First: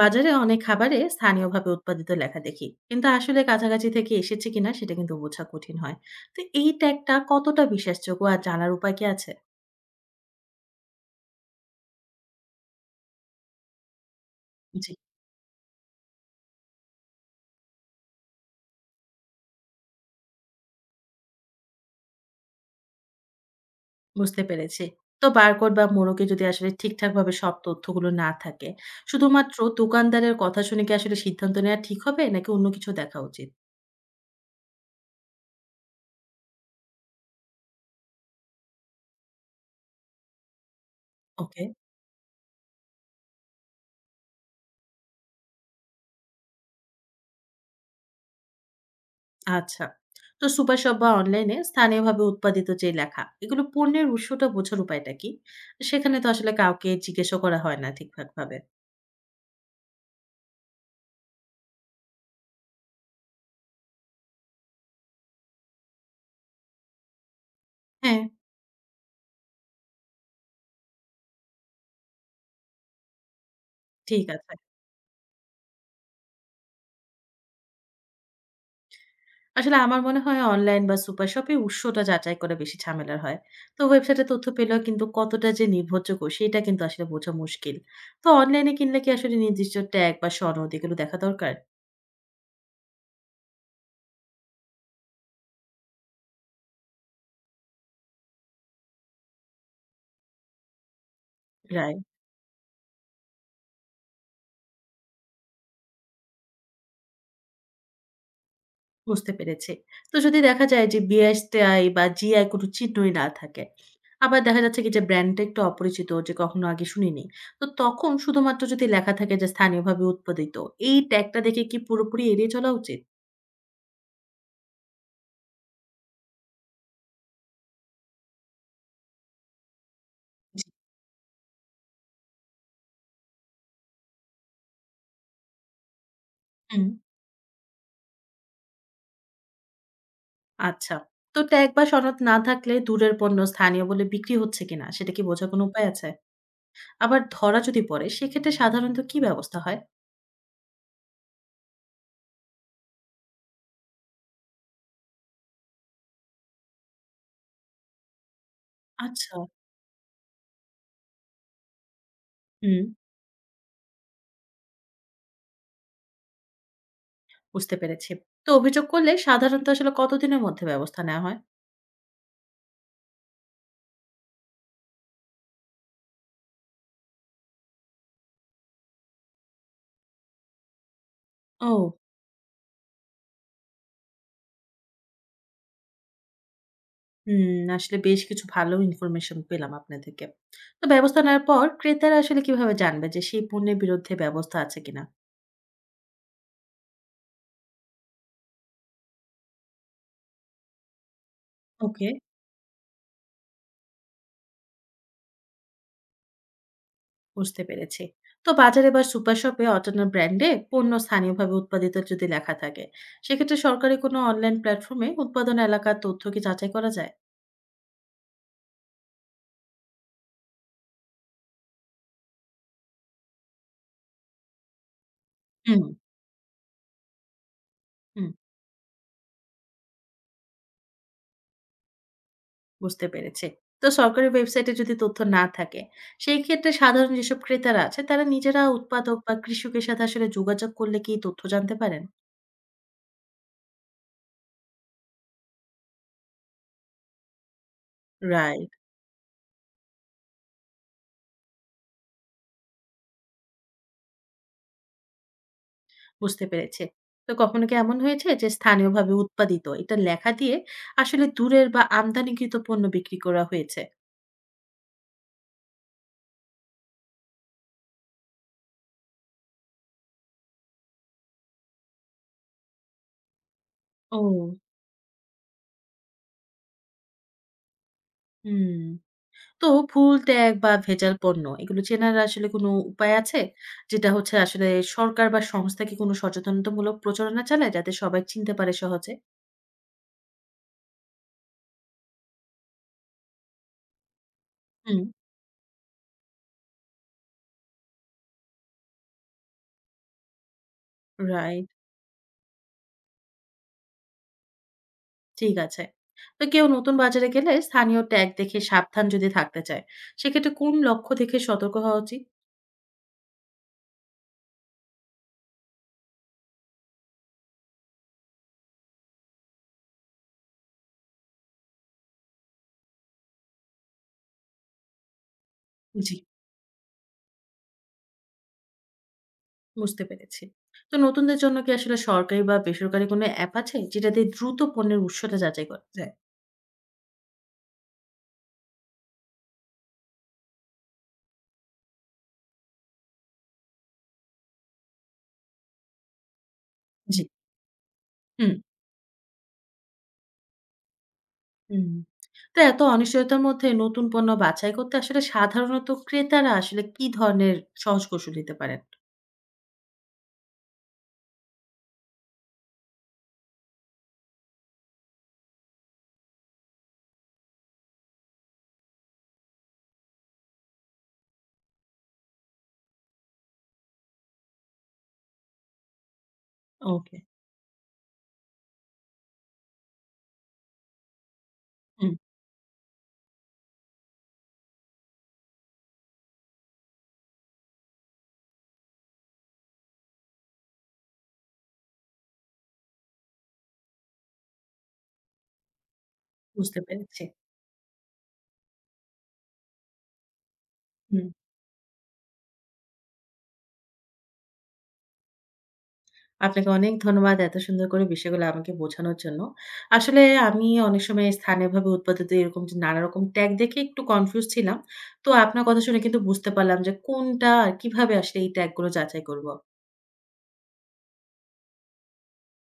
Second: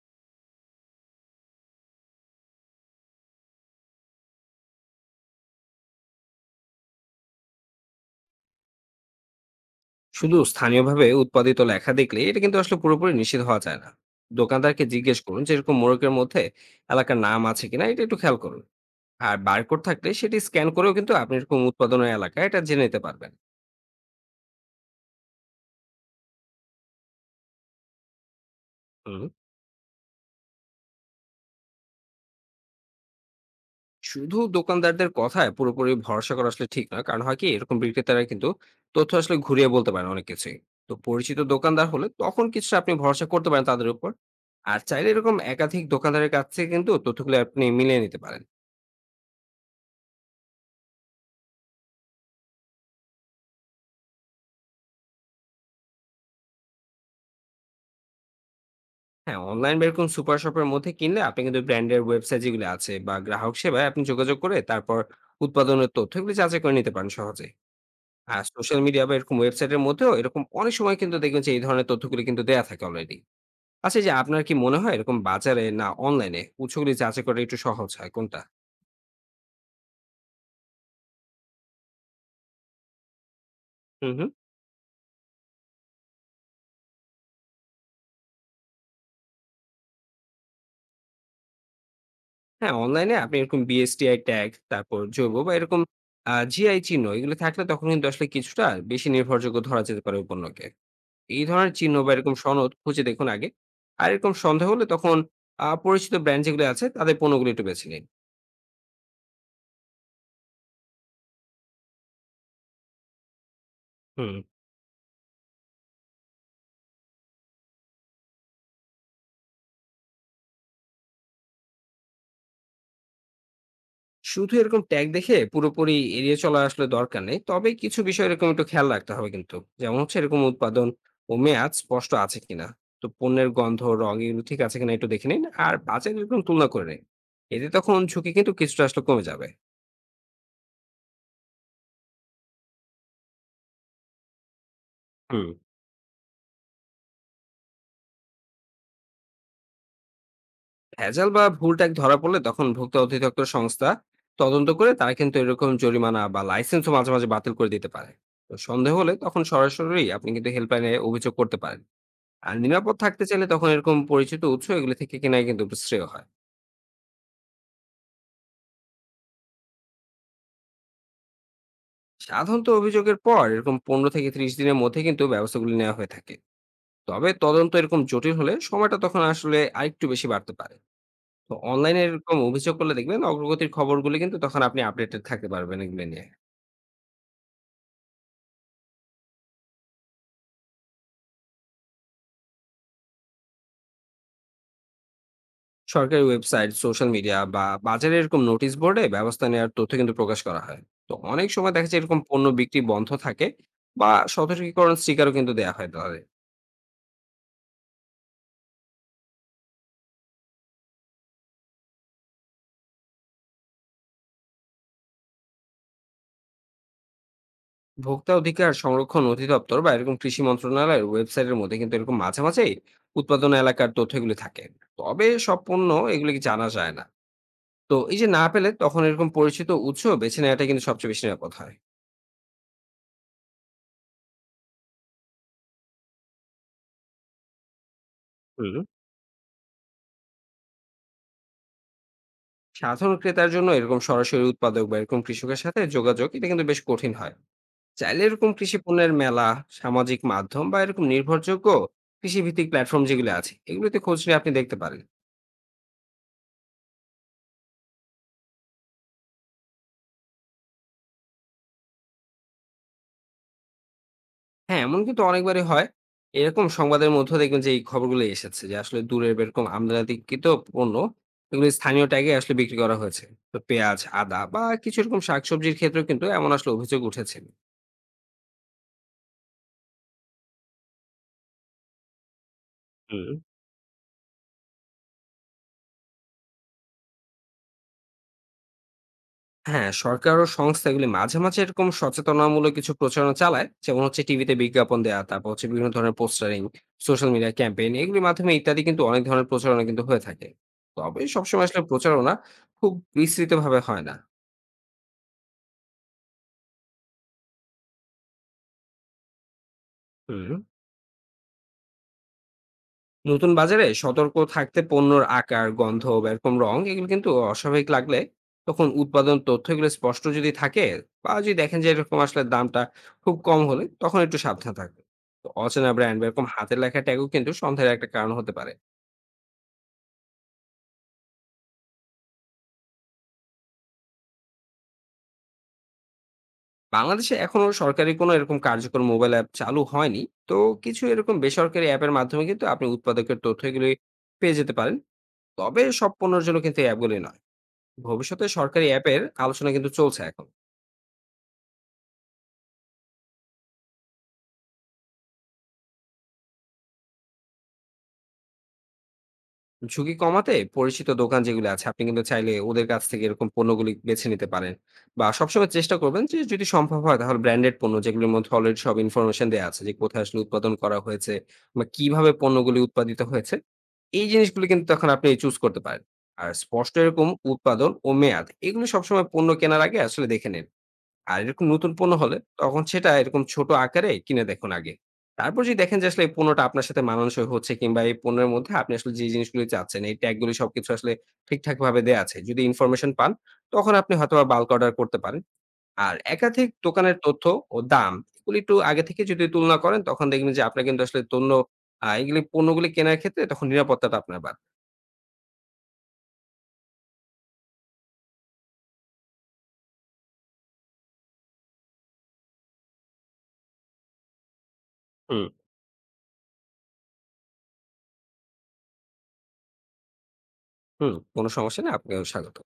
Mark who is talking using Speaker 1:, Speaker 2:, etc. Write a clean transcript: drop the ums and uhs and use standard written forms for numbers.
Speaker 1: বাজারে অনেক খাবারে স্থানীয়ভাবে উৎপাদিত লেখা দেখি, কিন্তু আসলে কাছাকাছি থেকে এসেছে কিনা সেটা কিন্তু বোঝা কঠিন হয়। তো এই ট্যাগটা কতটা বিশ্বাসযোগ্য আর জানার উপায় কি আছে?
Speaker 2: শুধু স্থানীয়ভাবে উৎপাদিত লেখা দেখলে এটা কিন্তু আসলে পুরোপুরি নিষিদ্ধ হওয়া যায় না। দোকানদারকে
Speaker 1: জি।
Speaker 2: জিজ্ঞেস করুন যে এরকম মোড়কের মধ্যে এলাকার নাম আছে কিনা এটা একটু খেয়াল করুন। আর বারকোড থাকলে সেটি স্ক্যান করেও কিন্তু আপনি এরকম উৎপাদনের এলাকা এটা জেনে নিতে পারবেন।
Speaker 1: বুঝতে পেরেছি। তো বারকোড বা মোড়কে যদি আসলে ঠিকঠাক ভাবে সব তথ্যগুলো না থাকে,
Speaker 2: হুম।
Speaker 1: শুধুমাত্র দোকানদারের কথা শুনে কি আসলে সিদ্ধান্ত নেওয়া ঠিক হবে, নাকি অন্য কিছু দেখা উচিত?
Speaker 2: শুধু দোকানদারদের কথায় পুরোপুরি ভরসা করা আসলে ঠিক না, কারণ হয় কি এরকম বিক্রেতারা কিন্তু তথ্য আসলে ঘুরিয়ে বলতে পারেন অনেক কিছুই। তো পরিচিত
Speaker 1: ওকে।
Speaker 2: দোকানদার হলে তখন কিছু আপনি ভরসা করতে পারেন তাদের উপর। আর চাইলে এরকম একাধিক দোকানদারের কাছ থেকে কিন্তু তথ্যগুলো আপনি মিলিয়ে নিতে পারেন।
Speaker 1: আচ্ছা। তো সুপার শপ বা অনলাইনে স্থানীয়ভাবে উৎপাদিত যে লেখা, এগুলো পণ্যের উৎসটা বোঝার উপায়টা কি? সেখানে তো আসলে কাউকে জিজ্ঞেস করা হয় না ঠিকঠাক ভাবে।
Speaker 2: হ্যাঁ, অনলাইন বা এরকম সুপার শপের মধ্যে কিনলে আপনি কিন্তু ব্র্যান্ডের ওয়েবসাইট যেগুলো আছে বা গ্রাহক সেবায় আপনি যোগাযোগ করে তারপর উৎপাদনের তথ্য এগুলো যাচাই করে নিতে পারেন সহজে।
Speaker 1: হ্যাঁ,
Speaker 2: আর সোশ্যাল মিডিয়া বা এরকম ওয়েবসাইটের মধ্যেও এরকম অনেক সময় কিন্তু দেখবেন যে এই ধরনের তথ্যগুলো কিন্তু দেয়া থাকে অলরেডি। আচ্ছা এই যে
Speaker 1: ঠিক
Speaker 2: আপনার কি
Speaker 1: আছে।
Speaker 2: মনে হয় এরকম বাজারে না অনলাইনে উৎসগুলি যাচাই করা একটু সহজ হয় কোনটা?
Speaker 1: আসলে আমার মনে হয় অনলাইন বা সুপার শপে উৎসটা যাচাই করা বেশি ঝামেলার হয়। তো
Speaker 2: হুম,
Speaker 1: ওয়েবসাইটে
Speaker 2: হুম।
Speaker 1: তথ্য পেলেও কিন্তু কতটা যে নির্ভরযোগ্য সেটা কিন্তু আসলে বোঝা মুশকিল। তো অনলাইনে কিনলে কি আসলে নির্দিষ্ট ট্যাগ বা সনদ এগুলো দেখা দরকার?
Speaker 2: হ্যাঁ, অনলাইনে আপনি এরকম বিএসটিআই ট্যাগ, তারপর জৈব বা এরকম জিআই চিহ্ন এগুলো থাকলে তখন কিন্তু আসলে কিছুটা বেশি নির্ভরযোগ্য ধরা যেতে পারে ওই পণ্যকে। এই ধরনের চিহ্ন
Speaker 1: রাইট,
Speaker 2: বা এরকম সনদ খুঁজে দেখুন আগে। আর এরকম সন্দেহ হলে তখন পরিচিত ব্র্যান্ড যেগুলো আছে তাদের পণ্যগুলো একটু বেছে নিন।
Speaker 1: বুঝতে পেরেছি। তো যদি দেখা যায় যে বিএসটিআই বা জিআই কোনো চিহ্নই না থাকে,
Speaker 2: হুম।
Speaker 1: আবার দেখা যাচ্ছে কি যে ব্র্যান্ডটা একটু অপরিচিত, যে কখনো আগে শুনিনি। তো তখন শুধুমাত্র যদি লেখা থাকে যে স্থানীয়ভাবে উৎপাদিত, এই ট্যাগটা দেখে কি পুরোপুরি এড়িয়ে চলা উচিত?
Speaker 2: শুধু এরকম ট্যাগ দেখে পুরোপুরি এড়িয়ে চলা আসলে দরকার নেই, তবে কিছু বিষয় এরকম একটু খেয়াল রাখতে হবে কিন্তু। যেমন হচ্ছে এরকম
Speaker 1: জি।
Speaker 2: উৎপাদন ও মেয়াদ স্পষ্ট আছে কিনা, তো পণ্যের গন্ধ রং এগুলো ঠিক আছে কিনা একটু দেখে নিন, আর বাজার এরকম তুলনা
Speaker 1: হুম।
Speaker 2: করে নিন। এতে তখন ঝুঁকি কিন্তু কিছুটা আসলে কমে যাবে।
Speaker 1: আচ্ছা। তো ট্যাগ বা সনদ না থাকলে দূরের পণ্য স্থানীয় বলে বিক্রি হচ্ছে কিনা সেটা কি বোঝার
Speaker 2: হুম।
Speaker 1: কোনো উপায় আছে? আবার ধরা যদি পড়ে সেক্ষেত্রে সাধারণত কি ব্যবস্থা হয়?
Speaker 2: ভেজাল বা ভুল ট্যাগ ধরা পড়লে তখন ভোক্তা অধিদপ্তর সংস্থা তদন্ত করে, তারা কিন্তু এরকম জরিমানা বা লাইসেন্সও মাঝে মাঝে বাতিল করে দিতে পারে। তো সন্দেহ হলে
Speaker 1: আচ্ছা,
Speaker 2: তখন সরাসরি আপনি কিন্তু হেল্পলাইনে অভিযোগ করতে পারেন। আর
Speaker 1: হুম,
Speaker 2: নিরাপদ থাকতে চাইলে তখন এরকম পরিচিত উৎস এগুলি থেকে কেনাই কিন্তু শ্রেয় হয়।
Speaker 1: বুঝতে পেরেছি। তো অভিযোগ করলে সাধারণত আসলে কতদিনের মধ্যে ব্যবস্থা নেওয়া হয়?
Speaker 2: সাধারণত অভিযোগের পর এরকম 15 থেকে 30 দিনের মধ্যে কিন্তু ব্যবস্থাগুলি নেওয়া হয়ে থাকে। তবে তদন্ত এরকম জটিল হলে সময়টা তখন আসলে আরেকটু বেশি বাড়তে পারে। তো
Speaker 1: ও!
Speaker 2: অনলাইনে এরকম অভিযোগ করলে দেখবেন অগ্রগতির খবরগুলি কিন্তু তখন আপনি আপডেটেড থাকতে পারবেন এগুলো নিয়ে।
Speaker 1: হুম, আসলে বেশ কিছু ভালো ইনফরমেশন পেলাম আপনার থেকে। তো ব্যবস্থা নেওয়ার পর ক্রেতারা আসলে কিভাবে জানবে যে সেই পণ্যের বিরুদ্ধে ব্যবস্থা আছে কিনা?
Speaker 2: সরকারি ওয়েবসাইট, সোশ্যাল মিডিয়া বা বাজারে এরকম নোটিশ বোর্ডে ব্যবস্থা নেওয়ার তথ্য কিন্তু প্রকাশ করা হয়। তো অনেক সময় দেখা যায়
Speaker 1: ওকে।
Speaker 2: এরকম পণ্য বিক্রি বন্ধ থাকে বা সতর্কীকরণ স্টিকারও কিন্তু দেওয়া হয় তাদের।
Speaker 1: বুঝতে পেরেছি। তো বাজারে বা সুপার শপে অজানা ব্র্যান্ডে পণ্য স্থানীয়ভাবে উৎপাদিত যদি লেখা থাকে, সেক্ষেত্রে সরকারি কোনো অনলাইন প্ল্যাটফর্মে উৎপাদন এলাকার তথ্য কি যাচাই করা যায়?
Speaker 2: ভোক্তা অধিকার সংরক্ষণ অধিদপ্তর বা এরকম কৃষি মন্ত্রণালয়ের ওয়েবসাইটের মধ্যে কিন্তু এরকম মাঝে মাঝেই উৎপাদন এলাকার তথ্যগুলি থাকে। তবে সব
Speaker 1: হুম।
Speaker 2: পণ্য এগুলি জানা যায় না। তো এই
Speaker 1: হুম,
Speaker 2: যে না পেলে তখন এরকম পরিচিত উৎস বেছে নেওয়াটা কিন্তু সবচেয়ে বেশি নিরাপদ হয়।
Speaker 1: বুঝতে পেরেছি। তো সরকারি ওয়েবসাইটে যদি তথ্য না থাকে, সেই ক্ষেত্রে সাধারণ যেসব ক্রেতারা আছে তারা নিজেরা
Speaker 2: হুম।
Speaker 1: উৎপাদক বা কৃষকের সাথে আসলে যোগাযোগ করলে কি তথ্য জানতে পারেন?
Speaker 2: সাধারণ ক্রেতার জন্য এরকম সরাসরি উৎপাদক বা এরকম কৃষকের সাথে যোগাযোগ এটা কিন্তু বেশ কঠিন হয়। চাইলে এরকম
Speaker 1: রাইট।
Speaker 2: কৃষি পণ্যের মেলা, সামাজিক মাধ্যম বা এরকম নির্ভরযোগ্য কৃষিভিত্তিক প্ল্যাটফর্ম যেগুলো আছে, এগুলোতে খোঁজ নিয়ে আপনি দেখতে পারেন।
Speaker 1: বুঝতে পেরেছি। তো কখনো কি এমন হয়েছে যে স্থানীয়ভাবে উৎপাদিত এটা লেখা দিয়ে আসলে দূরের বা আমদানিকৃত পণ্য বিক্রি করা হয়েছে?
Speaker 2: হ্যাঁ, এমন কিন্তু অনেকবারই হয়। এরকম সংবাদের মধ্যেও দেখবেন যে এই খবরগুলো এসেছে যে আসলে দূরের এরকম আমদানিকৃত পণ্য এগুলো স্থানীয় ট্যাগে আসলে বিক্রি করা হয়েছে। তো পেঁয়াজ, আদা
Speaker 1: ও,
Speaker 2: বা কিছু এরকম শাকসবজির ক্ষেত্রেও কিন্তু এমন আসলে অভিযোগ উঠেছিল।
Speaker 1: হুম। তো ভুল ট্যাগ বা ভেজাল পণ্য এগুলো চেনার আসলে কোনো উপায়
Speaker 2: হুম।
Speaker 1: আছে? যেটা হচ্ছে আসলে, সরকার বা সংস্থা কি কোনো সচেতনতামূলক প্রচারণা চালায় যাতে সবাই চিনতে পারে সহজে?
Speaker 2: হ্যাঁ, সরকার ও সংস্থাগুলি মাঝে মাঝে এরকম সচেতনামূলক কিছু প্রচারণা চালায়, যেমন হচ্ছে টিভিতে বিজ্ঞাপন
Speaker 1: হুম,
Speaker 2: দেয়া, তারপর হচ্ছে বিভিন্ন ধরনের পোস্টারিং, সোশ্যাল মিডিয়া ক্যাম্পেইন এগুলির মাধ্যমে ইত্যাদি কিন্তু অনেক ধরনের প্রচারণা কিন্তু হয়ে থাকে। তবে
Speaker 1: রাইট।
Speaker 2: সবসময় আসলে প্রচারণা খুব বিস্তৃত ভাবে হয় না।
Speaker 1: ঠিক আছে। তো কেউ নতুন বাজারে গেলে স্থানীয় ট্যাগ দেখে সাবধান যদি থাকতে চায়, সেক্ষেত্রে
Speaker 2: হুম।
Speaker 1: কোন লক্ষ্য দেখে সতর্ক হওয়া উচিত?
Speaker 2: নতুন বাজারে সতর্ক থাকতে পণ্যের আকার গন্ধ বা এরকম রং এগুলো কিন্তু অস্বাভাবিক লাগলে, তখন উৎপাদন তথ্য এগুলো স্পষ্ট যদি থাকে, বা যদি দেখেন যে এরকম আসলে দামটা খুব কম হলে, তখন একটু সাবধান থাকবে। তো অচেনা
Speaker 1: জি,
Speaker 2: ব্র্যান্ড বা এরকম হাতের লেখা ট্যাগও কিন্তু সন্দেহের একটা কারণ হতে পারে।
Speaker 1: বুঝতে পেরেছি। তো নতুনদের জন্য কি আসলে সরকারি বা বেসরকারি কোনো অ্যাপ আছে যেটা দিয়ে দ্রুত পণ্যের উৎসটা যাচাই করা যায়?
Speaker 2: বাংলাদেশে এখনো সরকারি কোনো এরকম কার্যকর মোবাইল অ্যাপ চালু হয়নি। তো কিছু এরকম বেসরকারি অ্যাপের মাধ্যমে কিন্তু আপনি উৎপাদকের তথ্য এগুলি পেয়ে যেতে পারেন। তবে সব পণ্যের জন্য কিন্তু এই অ্যাপগুলি
Speaker 1: জি।
Speaker 2: নয়। ভবিষ্যতে
Speaker 1: হুম,
Speaker 2: সরকারি অ্যাপের আলোচনা কিন্তু চলছে এখন।
Speaker 1: হুম। তো এত অনিশ্চয়তার মধ্যে নতুন পণ্য বাছাই করতে আসলে সাধারণত ক্রেতারা আসলে কি ধরনের সহজ কৌশল দিতে পারেন?
Speaker 2: ঝুঁকি কমাতে পরিচিত দোকান যেগুলো আছে আপনি কিন্তু চাইলে ওদের কাছ থেকে এরকম পণ্যগুলি বেছে নিতে পারেন। বা সবসময় চেষ্টা করবেন যে যদি সম্ভব হয় তাহলে ব্র্যান্ডেড পণ্য যেগুলোর মধ্যে অলরেডি সব ইনফরমেশন দেওয়া আছে যে কোথায় আসলে উৎপাদন করা হয়েছে বা কিভাবে পণ্যগুলি উৎপাদিত হয়েছে, এই জিনিসগুলো কিন্তু তখন আপনি চুজ করতে পারেন। আর স্পষ্ট
Speaker 1: ওকে।
Speaker 2: এরকম উৎপাদন ও মেয়াদ এগুলো সবসময় পণ্য কেনার আগে আসলে দেখে নিন। আর এরকম নতুন
Speaker 1: হুম,
Speaker 2: পণ্য হলে তখন সেটা এরকম ছোট আকারে কিনে দেখুন আগে। তারপর যদি দেখেন যে আসলে এই পণ্যটা আপনার সাথে মানানসই হচ্ছে, কিংবা এই পণ্যের মধ্যে আপনি আসলে যে জিনিসগুলি চাচ্ছেন, এই ট্যাগ গুলি সবকিছু আসলে ঠিকঠাক ভাবে দেয়া আছে, যদি ইনফরমেশন পান, তখন আপনি হয়তোবা বাল্ক অর্ডার করতে পারেন। আর একাধিক
Speaker 1: বুঝতে
Speaker 2: দোকানের
Speaker 1: পেরেছি।
Speaker 2: তথ্য ও দাম এগুলি একটু আগে থেকে যদি তুলনা করেন, তখন দেখবেন যে আপনার কিন্তু আসলে
Speaker 1: হুম।
Speaker 2: তন্য এগুলি পণ্যগুলি কেনার ক্ষেত্রে তখন নিরাপত্তাটা আপনার বাড়বে।
Speaker 1: আপনাকে অনেক ধন্যবাদ এত সুন্দর করে বিষয়গুলো আমাকে বোঝানোর জন্য। আসলে আমি অনেক সময় স্থানীয়ভাবে উৎপাদিত এরকম যে নানা রকম ট্যাগ দেখে একটু কনফিউজ ছিলাম। তো
Speaker 2: হুম,
Speaker 1: আপনার কথা শুনে কিন্তু বুঝতে পারলাম যে কোনটা আর কিভাবে আসলে এই ট্যাগগুলো যাচাই করব।
Speaker 2: হুম। কোন সমস্যা নেই। আপনাকেও স্বাগতম।